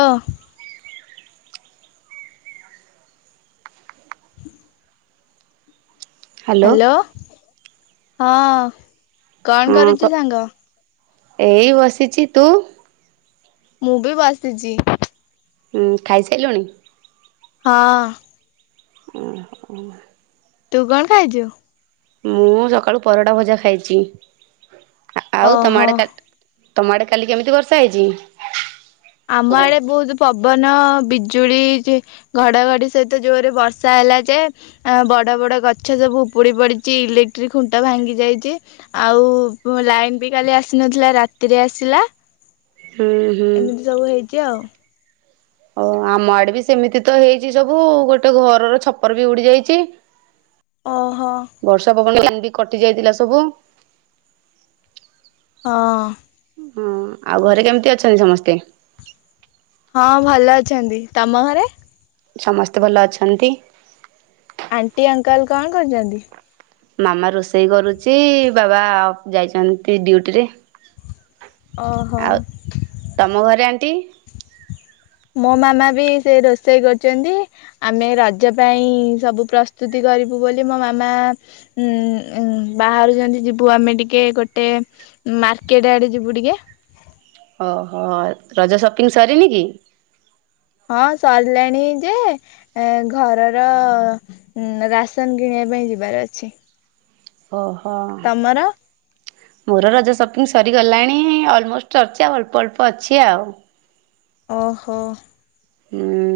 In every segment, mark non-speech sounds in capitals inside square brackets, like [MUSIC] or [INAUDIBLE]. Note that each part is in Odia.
ଓଃ। ହ୍ୟାଲୋ। କଣ ହଁ, କରୁଛୁ କଅ। ସାଙ୍ଗ ମୁଁ ବି ବସିଚି। ହୁଁ, ଖାଇ ସାଇଲଣି। ହଁ। [INAUDIBLE] ତୁ କଣ ଖାଇଛୁ? ମୁଁ ସକାଳୁ ପରଟା ଭଜା ଖାଇଛି। ଆଉ ତମ ଓହୋ ଆଡୋ ତମ ଆଡେ କାଲି କେମିତି ବର୍ଷା ହେଇଛି। ଆମ ଆଡେ ବହୁତ ପବନ ବିଜୁଳି ଯେ ଘଡଘଡି ସହିତ ଜୋରେ ବର୍ଷା ହେଲା ଯେ ବଡ ବଡ ଗଛ ସବୁ ଉପୁଡି ପଡିଛି, ଇଲେକ୍ଟ୍ରିକ୍ ଖୁଣ୍ଟ ଭାଙ୍ଗି ଯାଇଛି। ଆଉ ଲାଇନ୍ ବି କାଲି ଆସି ନଥିଲା, ରାତିରେ ଆସିଲା। ହୁଁ ହୁଁ। ଏମିତି ସବୁ ହେଇଚି ଆଉ। ଓ, ଆମ ଆଡେ ବି ସେମିତି ତ ହେଇଛି ସବୁ, ଗୋଟେ ଘରର ଛପର ବି ଉଡି ଯାଇଛି। ଓହୋ। ବର୍ଷା ପବନ କଟି ଯାଇଥିଲା ସବୁ। ହଁ। ଆଉ ଘରେ କେମିତି ଅଛନ୍ତି, ସମସ୍ତେ? ହଁ, ଭଲ ଅଛନ୍ତି। ତମ ଘରେ ସମସ୍ତେ ଭଲ ଅଛନ୍ତି। ଆଣ୍ଟି, ଅଙ୍କଲ୍ କଣ କରିଛନ୍ତି? ମାମା ରୋଷେଇ କରୁଛି, ବାବା ଯାଇଛନ୍ତି ଡ୍ୟୁଟିରେ। ଓହୋ। ଆଉ ତମ ଘରେ ଆଣ୍ଟି ମୋ ମାମା ବି ସେ ରୋଷେଇ କରୁଛନ୍ତି। ଆମେ ରଜ ପାଇଁ ସବୁ ପ୍ରସ୍ତୁତି କରିବୁ ବୋଲି ମୋ ମାମା। ଉଁ, ଉଁ ବାହାରୁଛନ୍ତି ଯିବୁ ଆମେ ଟିକେ ଗୋଟେ। ମାର୍କେଟ ଆଡେ ଯିବୁ ଟିକେ। ଓହୋ ରଜ ସପିଙ୍ଗ ସରିନି କି। ହଁ ସରିଲାଣି ଯେ। ଏ ଘରର ରାସନ କିଣିବା ପାଇଁ ଯିବାର ଅଛି। ଓହ। ତମର ମୋର ରଜ ସପିଙ୍ଗି ସରିଗଲାଣି ଅଲମୋଷ୍ଟ ଅଛି ଆଉ ଅଳ୍ପ, ଅଳ୍ପ ଅଛି ଆଉ। ଓହୋ। ହୁଁ।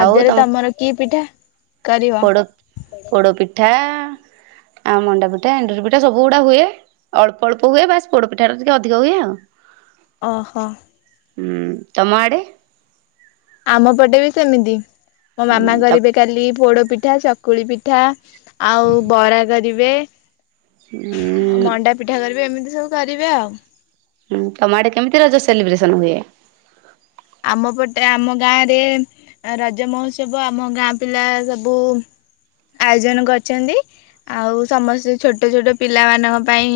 ଆଉ ତମ ତମର କି ପିଠା କରିବ। ପୋଡ ପିଠା ଆଉ ମଣ୍ଡା ପିଠା, ଏଣ୍ଡୁରି ପିଠା ସବୁ ଗୁଡା ହୁଏ। ଅଳ୍ପ, ଅଳ୍ପ ହୁଏ ବାସ ପୋଡପିଠା ଟା ଟିକେ ଅଧିକ ହୁଏ ଆଉ। ଅ ହ। ହୁଁ ତମଆଡ଼େ। ଆମ ପଟେ ବି ସେମିତିମୋ ହୁଁ ମାମା ତ କରିବେ କାଲି ପୋଡ ପିଠା ଚ। ଚକୁଳି ପିଠା, ଆଉ ବରା କରିବେ। ଉଁ। ଆଉ ମଣ୍ଡା ପିଠା କରିବେ ଏମିତି ସବୁ କରିବେ ଆଉ। ହୁଁ ତମ ଆଡେ କେମିତି ରଜ ସେଲିବ୍ରେସନ୍ ହୁଏ? ଆମ ପଟେ ଆମ ଗାଁରେ। ରଜ ମହୋତ୍ସବ ଆମ ଗାଁ ପିଲା ସବୁ ଆୟୋଜନ କରିଛନ୍ତି। ଆଉ ସମସ୍ତେ ଛୋଟ, ଛୋଟ ପିଲାମାନଙ୍କ ପାଇଁ।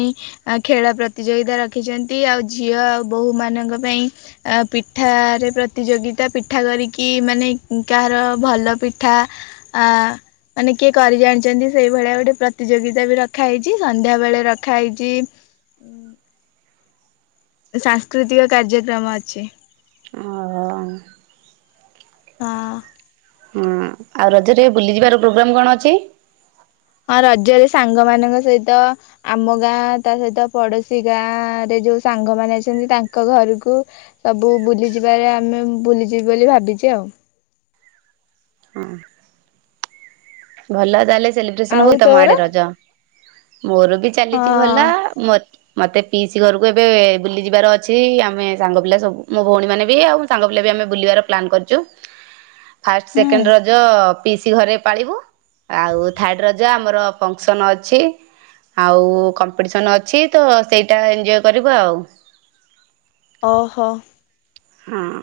ଆ ଖେଳ ପ୍ରତିଯୋଗିତା ରଖିଛନ୍ତି ଆଉ ଝିଅ ଆଉ ବୋହୂ ମାନଙ୍କ ପାଇଁ ପି। ପିଠାରେ ପ୍ରତିଯୋଗିତା ପିଠା କରିକି ମାନେ କାହାର ଭଲ ପିଠା। ଆ। ମାନେ କିଏ କରି ଜାଣିଛନ୍ତି ସେଇଭଳିଆ ଗୋଟେ ପ୍ରତିଯୋଗିତା ବି ରଖାହେଇଛି ସନ୍ଧ୍ୟାବେଳେ ରଖାହେଇଛି। ସାଂସ୍କୃତିକ କାର୍ଯ୍ୟକ୍ରମ ଅଛି। ଅ। ହଁ। ହଁ। ଆଉ ରଜରେ ବୁଲିଯିବାର ପ୍ରୋଗ୍ରାମ୍ କ'ଣ ଅଛି। ହଁ ରଜରେ ସାଙ୍ଗ ମାନଙ୍କ ସହିତ। ଆମ ଗାଁ ତା ସହିତ ପଡୋଶୀ ଗାଁ ରେ ଯୋଉ ସାଙ୍ଗମାନେ ଅଛନ୍ତି ତାଙ୍କ ଘରୁକୁ। ସବୁ ବୁଲିଯିବାରେ ଆମେ ବୁଲିଯିବି ବୋଲି ଭାବିଛି ଆଉ। ହୁଁ। ଭଲ ତାହେଲେ ସେଲିବ୍ରେସନ ଆଉ ହଉ ତମ ତୋର? ଆଡେ ରଜ ମୋର ବି। ହଁ ଚାଲିଛି ଭଲ ମୋର। ମତେ ପିଇସି ଘରୁକୁ ଏବେ ବୁଲି ଯିବାର ଅଛି ଆମେ ସାଙ୍ଗ ପିଲା ସବୁ ମୋ ଭଉଣୀ ମାନେ ବି ଆଉ। ସାଙ୍ଗ ପିଲା ବି ଆମେ ବୁଲିବାର ପ୍ଲାନ୍ କରିଛୁ। [UNINTELLIGIBLE] ଫାଷ୍ଟେ, ସେକେଣ୍ଡେ ରଜ ପିଇସିି ଘରେ ପାଳିବୁ। ଆଉ ଥାର୍ଡ଼ ରଜ ଆମର ଫଙ୍କସନ୍ ଅଛି। ଆଉ କମ୍ପିଟିସନ୍ ଅଛି ତ ସେଇଟା ଏଞ୍ଜୟ କରିବା ଆଉ। ଓହୋ। ହଁ।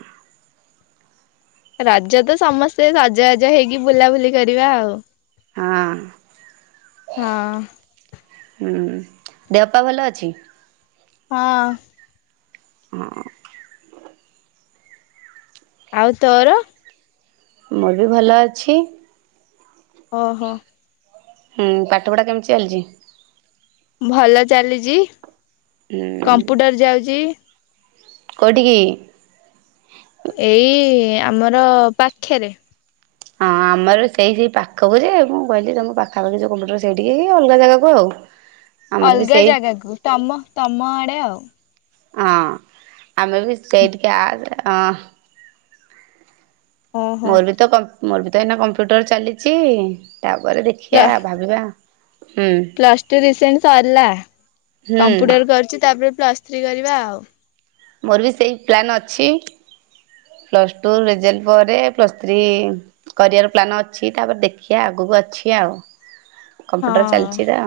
ରଜ ତ ସମସ୍ତେ ସଜବାଜ ହେଇକି ବୁଲାବୁଲି କରିବା ଆଉ। ହଁ। ହଁ। ହୁଁ ଦେହପା ଭଲ ଅଛି? ହଁ। ହଁ। ଆଉ ତୋର? ମୋର ବି ଭଲ ଅଛି। ଓହୋ। ହଁ ପାଠପଢ଼ା କେମିତି ଚାଲିଛି? ଭଲ ଚାଲିଛି, ହୁଁ କମ୍ପୁଟର ଯାଉଛି। କୋଠିକି? ଏଇ ଆମର ପାଖରେ। ହଁ ଆମର ସେଇ ସେଇ ପାଖକୁ ଯେ, ମୁଁ କହିଲି ତମ ପାଖାପାଖି ଯେଉ କମ୍ୟୁଟର ସେଇଠିକି କି ଅଲଗା ଜାଗାକୁ ଆଉ। ଆମର ବି ଅଲଗା ସେଇ ଜାଗାକୁ ତମ ତମ ଆଡେ ଆଉ। ହଁ ଆମେ ବି ସେଇ ଟିକେ ଆ ଓହୋ ମୋର ବି ତ ମୋର ବି ତ ଏଇନା କମ୍ପ୍ୟୁଟର ଚାଲିଚି ତାପରେ ଦେଖ ପ୍ଲ ଦେଖିଆ ଭାବିବା। ହୁଁ ପ୍ଲସ୍ ଟୁ ରିସେଣ୍ଟ ସରିଲା, ହୁଁ କମ୍ପୁଟର କରୁଛି, ତାପରେ ପ୍ଲସ୍ ଥ୍ରୀ କରିବା ଆଉ ମୋର ବି ସେଇ ପ୍ଲାନ୍ ଅଛି। ପ୍ଲସ୍ ଟୁ ରେଜଲ୍ଟ ପରେ ପ୍ଲସ୍ ଥ୍ରୀ କରଆର ପ୍ଲାନ୍ ଅଛି ତାପରେ ଦେଖିଆ ଆଗକୁ ଅଛି ଆଉ। କମ୍ପ୍ୟୁଟର ହଁ ଚାଲିଛି ତ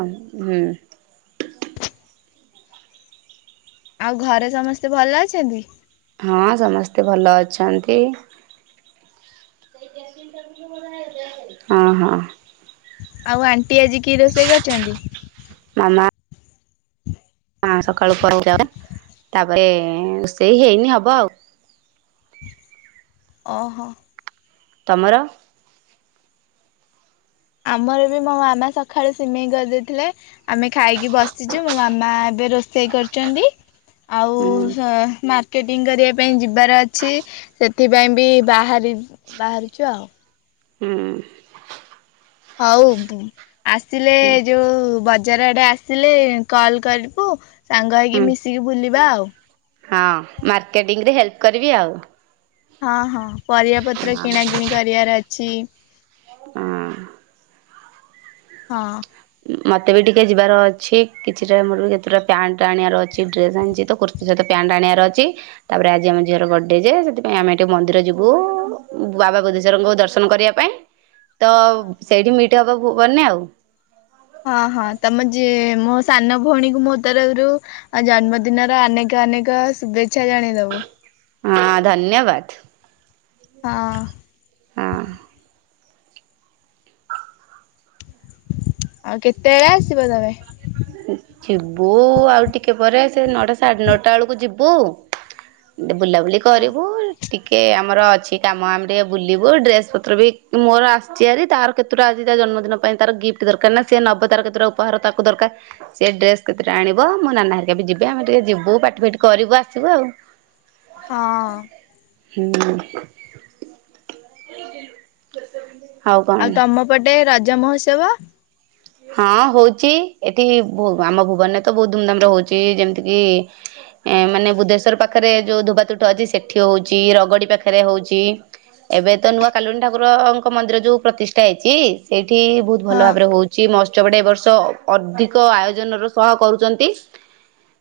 ହୁଁ। ଆଉ ଘରେ ସମସ୍ତେ ଭଲ ଅଛନ୍ତି? ହଁ ସମସ୍ତେ ଭଲ ଅଛନ୍ତି। ହଁ ହଁ। ଆଉ ଆଣ୍ଟି ଆଜି କି ରୋଷେଇ କରିଛନ୍ତି? ମାମା ହଁ ସକାଳୁ ପରେକୁ ଯାଉ ତାପରେ ରୋଷେଇ ହେଇନି ହବ ଆଉ। ଓହୋ। ତମର? ଆମର ବି ମୋ ମାମା ସକାଳୁ ସିମେଇ କରିଦେଇଥିଲେ। ଆମେ ଖାଇକି ବସିଛୁ ମୋ ମାମା ଏବେ ରୋଷେଇ କରିଛନ୍ତି। ଆଉ ହୁଁ ମା ର୍କେଟିଙ୍ଗ କରିବା ପାଇଁ ଯିବାର ଅଛି ସେଥିପାଇଁ ବି ବାହାରି ବାହାରୁଛୁ ଆଉ। ହୁଁ। ହଉ ଆସିଲେ ଯୋଉ ବଜାର ଆଡେ ଆ ଆସିଲେ କଲ୍ କରିବୁ ସାଙ୍ଗ ହୋଇକି ହୁଁ ମିଶିକି ବୁଲିବା ଆଉ। ହଁ ମାର୍କେଟିଂ ରେ ହେଲ୍ପ କରିବି ଆଉ। ହଁ ହଁ ପରିବା ପତ୍ର କିଣା କିିଣି କରିବାର ଅଛି। ହଁ। ହଁ। ମତେ ବି ଟିକେ ଯିବାର ଅଛି କିଛି ଟା ମୋର ବି ଯେତେଟା ପ୍ୟାଣ୍ଟ ଆଣିବାର ଅଛି ଡ୍ରେସ ଆଣିଛି ତ କୁର୍ତ୍ ସେ ଯଦି ତା ସହିତ ପ୍ୟାଣ୍ଟ ଆଣିବାର ଅଛି। ତାପରେ ଆଜି ଆମ ଝିଅର ବର୍ଡେ ଯେ ସେଥିପାଇଁ ଆମେ ଟିକିେ ମନ୍ଦିର ଯିବୁ ବାବା ବଦେଶ୍ୱରଙ୍କୁ ଦର୍ଶନ କରିବା ପାଇଁ। ଁ ତ ସେଇଠି ମିଟ୍ ହବା ଭୁବନ ରେ ଆଉ। ହଁ ହଁ ତମ ଝି ମୋ ସାନ ଭଉଣୀ କୁ ମୋ ତରଫରୁ। ଆ ଜନ୍ମଦିନର ଅନେକ ଅନେକ ଶୁଭେଚ୍ଛା ଜଣେଇଦବୁ। ହଁ ଧନ୍ୟବାଦ। ହଁ। ହଁ। ଆଉ କେତେବେଳେ ଆସିବ ତମେ। ଆ ଯିବୁ ଆଉ ଟିକେ ପରେ ସେ ନଅଟା ସାଢ଼େ ନଅଟା ବେଳକୁ ଯିବୁ। ଟିକେ ବୁଲାବୁଲି ହଁ କରିବୁ। ଟିକେ ଆମର ଅଛି କାମ ଆମେ ଟିକେ ବୁଲିବୁ ଡ୍ରେସ ପତ୍ର ବି ମୋର ଆସିଛି ହାରି ତାର। କେତୁଟା ଆଜି ତା ଜନ୍ମଦିନ ପାଇଁ ତା ତାର ଗିଫ୍ଟ ଦରକାର ନା ସେ ନବ ତାର କେତେଟା ଉପହାର ତାକୁ ଦରକାର। ସେି ଡ୍ରେସ କେତେଟା ଆଣିବ ମୋ ନନା ହେରିକା ବି ଯିବେ ଆମେ ଟିକେ ଯିବୁ ପାଟି ଫାଟି କରିବୁ ଆସିବୁ ଆଉ। ହଁ। ହୁଁ। ଆଉ ତମ ପଟେ ରଜ ମହୋତ୍ସବ। ହଁ ହଉଛି ଏଠି ଆମ ଭୁବନରେ ତ ବହୁତ ଧୁମଧାମ ରେ ହଉଛି ଯେମିତି କିି। ଏ ମାନେ ବୁଧେଶ୍ୱର ପାଖରେ ଯେଉଁ ଧୋବା ତୁଠ ଅଛି ସେଠି ହେଉଛି ରଗଡ଼ି ପାଖରେ ହେଉଛି। ଏବେ ତ ନୂଆ କାଳିୁଣୀ ଠାକୁରଙ୍କ ମନ୍ଦିର ଯୋଉ ପ୍ରତିଷ୍ଠା ହେଇଛି ସେଇଠି ବହୁତ ଭଲ ହଁ। ଭାବରେ ହଉ ଚି ମହୋତ୍ସବ ଟେ ଏ ବର୍ଷ ଅଧିକ ଆୟୋଜନର ସହ କରୁଛନ୍ତି।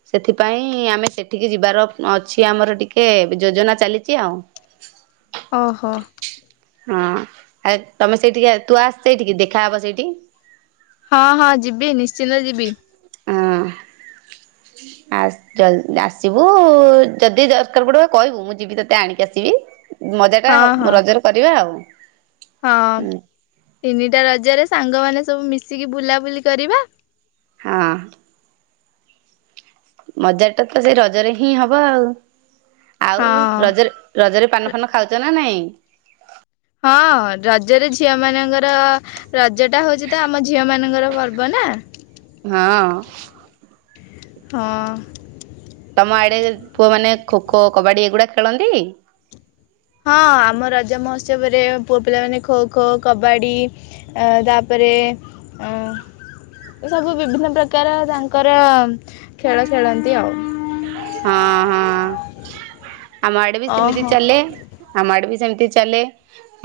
ସେଥିପାଇଁ ଆମେ ସେଠିକି ଯିବାର ଅଛି ଆମର ଟିକେ ଯୋଜନା ଚାଲିଛି ଆଉ। ଓହୋ। ହଁ ଆ ତମେ ସେଇଠିକ ତୁ ଆସ ସେଇଠିକି ଦେଖାହେବ ସେଇଠି। ହଁ ହଁ ଯିବି ନିଶ୍ଚିନ୍ତ ଯିବି। ହଁ ଆସ୍। ଜଲ ଆସିବୁ ଯଦି ଦରକାର ପଡିବ କହିବୁ ମୁଁ ଯିବି ତତେ ଆଣିକି ଆସିବି। ମଜା ଟା ହଁ ହଁ। ରଜରେ କରିବା ଆଉ। ହଁ ହୁଁ ତିନିଟା ରଜରେ ସାଙ୍ଗମାନେ ସବୁ ମିଶିକି ବୁଲାବୁଲି କରିବା। ହଁ। ମଜା ଟା ତ ସେଇ ରଜରେ ହିଁ ହବ ଆଉ ଆଉ ହଁ। ରଜରେ। ରଜରେ ପାନ ଫାନ ଖାଉଛ ନା ନାଇଁ। ହଁ ରଜରେ ଝିଅ ମାନଙ୍କର। ରଜ ଟା ହଉଛି ତ ଆମ ଝିଅ ମାନଙ୍କର ପର୍ବ ନା। ହଁ ହଁ। ତମ ଆଡ଼େ ପୁଅମାନେ ଖୋଖୋ କବାଡ଼ି ଏଗୁଡ଼ାକ ଖେଳନ୍ତି। ହଁ ଆମ ରଜ ମହୋତ୍ସବରେ ପୁଅ ପିଲାମାନେ ଖୋ ଖୋ କବାଡ଼ି। ଏ ତାପରେ ଅଁ। ଏ ସବୁ ବିଭିନ୍ନ ପ୍ରକାର ତାଙ୍କର ଖେଳ ଖେଳନ୍ତି ଆଉ। ହଁ ହଁ ଆମ ଆଡେ ବି ସେମିତି ଓହୋ ଚାଲେ। ଆମ ଆଡେ ବି ସେମିତି ଚାଲେ।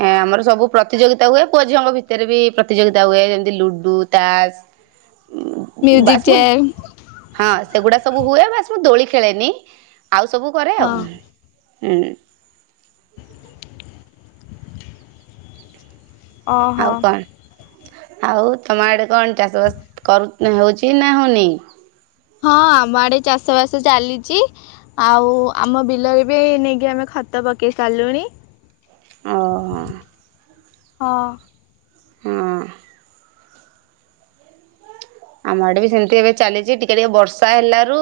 ଏଁ ଆମର ସବୁ ପ୍ରତିଯୋଗିତା ହୁଏ ପୁଅ ଝିଅଙ୍କ ଭିତରେ ବି ପ୍ରତିଯୋଗିତା ହୁଏ ଯେମିତି ଲୁଡୁ ତାସ। [UNINTELLIGIBLE] ବାସ୍ ମୁ ଚେୟାର ହଁ ସେଗୁଡା ସବୁ ହୁଏ ବାସ୍ ମୁ ଦୋଳି ଖେଳେନି। ଆଉ ସବୁ କରେ ଆଉ ହଁ ହୁଁ। ଓହୋ ଆଉ କଣ୍ ଆଉ ତମ ଆଡ଼େ [UNINTELLIGIBLE] ଚାଷବାସ କରୁ ନା ହଉଛି ନା ହଉନି? ହଁ ଆମ ଆଡେ ଚାଷ ବାସ ଚାଲିଚି। ଆଉ ଆମ ବିଲରେ ବି ନେଇକି ଆମେ ଖତ ପକେଇ ସାରିଲୁଣି। ଓହଁ। ହଁ। ହଁ। ଆମ ଆଡ଼େ ବି ସେମ୍ତି ଏବେ ଚାଲିଚି ଟିକେ ଟିକେ ବର୍ଷା ହେଲାରୁ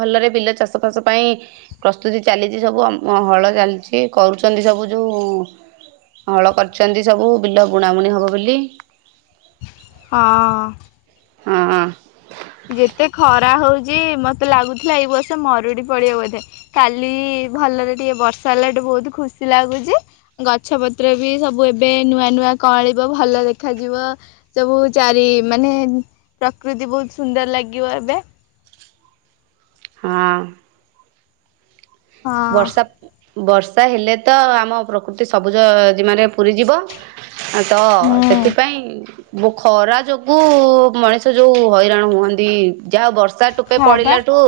ଭଲରେ ବିଲ ଚାଷ ଫାସ ପାଇଁ ପ୍ରସ୍ତୁତି ଚାଲିଚି ସବୁ ଆମ ହଳ ଚାଲିଛି କରୁଛନ୍ତି ସବୁ ଯୋଉଁ ହଳ କରିଛନ୍ତି ସବୁ ବିଲ ବୁଣା ବୁଣି ହବ ବୋଲି। ହଁ। ହଁ। ଯେତେ ଖରା ହଉଚି ମତେ ଲାଗୁଥିଲା ଏଇ ବର୍ଷେ ମରୁଡି ପଡିବ ବୋଧେ। କାଲି ଭଲରେ ଟିକେ ବର୍ଷା ହେଲା [UNINTELLIGIBLE] ବହୁତୁ ଖୁସି ଲାଗୁଚି। ଗଛ ପତ୍ର ବି ସବୁ ଏବେ ନୂଆ ନୂଆଁ ନୂଆଁ କଁଅଳିବ ଭଲ ଦେଖାଯିବ। ସବୁ ଚାରି ମାନେ ପ୍ରକୃତି ବହୁତ୍ ସୁନ୍ଦର ଲାଗିବ ଏବେ। ହଁ। ହଁ। ବର୍ଷା ବର୍ଷା ହେଲେ ତ ଆମ ପ୍ରକୃତି ସବୁଜ ଜୀମାରେ ପୁରି ଯିବ। ଅଁ ତ ହୁଁ ସେଥିପାଇଁ [UNINTELLIGIBLE] ଖରା ଯୋଗୁ ମଣିଷ ଯୋଉ ହଇରାଣ ହୁଅନ୍ତି ଯା ହଉ ବର୍ଷ ଷା ଟୋପେ ହଁ ବା ପଡିଲାଠୁ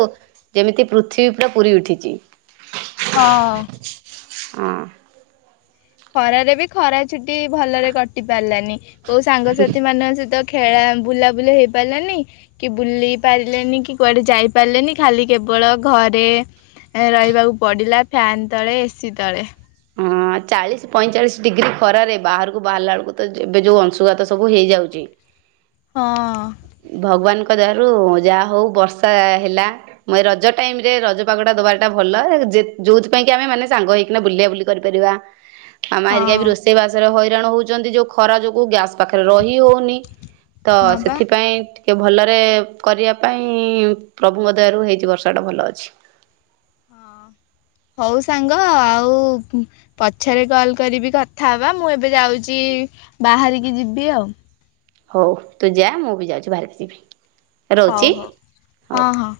ଯେମିତି ପୃଥିବୀ ପୁରା ପୁରୀ ଉଠିଚି। ହଁ। ଅଁ। ଖରାରେ ବି ଖରା ଛୁଟି ଭଲରେ କଟି ପାରିଲାନି କୋଉ ସାଙ୍ଗସାଥି ମାନଙ୍କ ସହିତ ଖେଳା ବୁଲାବୁଲି ହେଇ ପାରିଲାନି। କି ବୁଲି ପାରିଲେନି କି କୁଆଡେ ଯାଇପାରିଲେନି ଖାଲି କେବଳ ଘରେ ଏଁ ରହିବାକୁ ପଡିଲା ଫ୍ୟାନ୍ ତଳେ ଏସିି ତଳେ। ହଁ। ଚାଳିଶ୍ ପଇଁଚାଳିଶ୍ ଡିଗ୍ରୀ ଖରାରେ ବାହାରକୁ ବାହାରିଲା ବେଳକୁ ତ ଏବେ [UNINTELLIGIBLE] ଯୋଉ ଅଂଶୁଘାତ ସବୁ ହେଇଯାଉଚି। ହଁ। ଭଗବାନ୍ ଙ୍କ ଦୟାରୁ ଯା ହଉ ବର୍ଷା ହେଲା। ମ ରଜ ଟାଇମ୍ ରେ ରଜ ପାଗଟା ଦବା ଟା ଭଲ ଯେ ଯୋଉଥିପାଇଁ କି ଆମେ ମାନେ ସାଙ୍ଗ ହେଇକିନା ବୁଲା ବୁଲି କରିପାରିବା ଆମ ହଁ ହେରିକା ବି ରୋଷ୍ ଷେଇ ବାସରେ ହଇରାଣ ହଉଚନ୍ତି ଯୋ ଖରା ଯୋଗୁଁ ଗ୍ୟାସ୍ ପାଖରେ ରହି ହଉନି। ତ ହଁ ବା ସେଥିପାଇଁ ଟି କେ ଭଲରେ କରିଆ ପାଇଁ ପ୍ରଭୁଙ୍କ ଦୟାରୁ ହେଇଛି ବର୍ଷାଟା ଭଲ ଅଛି। ହଁ ହଉ ସାଙ୍ଗ ଆଉ [UNINTELLIGIBLE] ପଛରେ କଲ୍ କରିବି କଥା ହବା ମୁଁ ଏବେ ଯାଉଚି ବାହାରିକି ଯିବି ଆଉ। ହଉ ତୁ ଯା ମୁଁ ବି ଯାଉଚି ବାହାରି [UNINTELLIGIBLE] ଯିବି। ରହୁଛି ହଉ ହଉ ହଉ। ହଁ-ହଁ।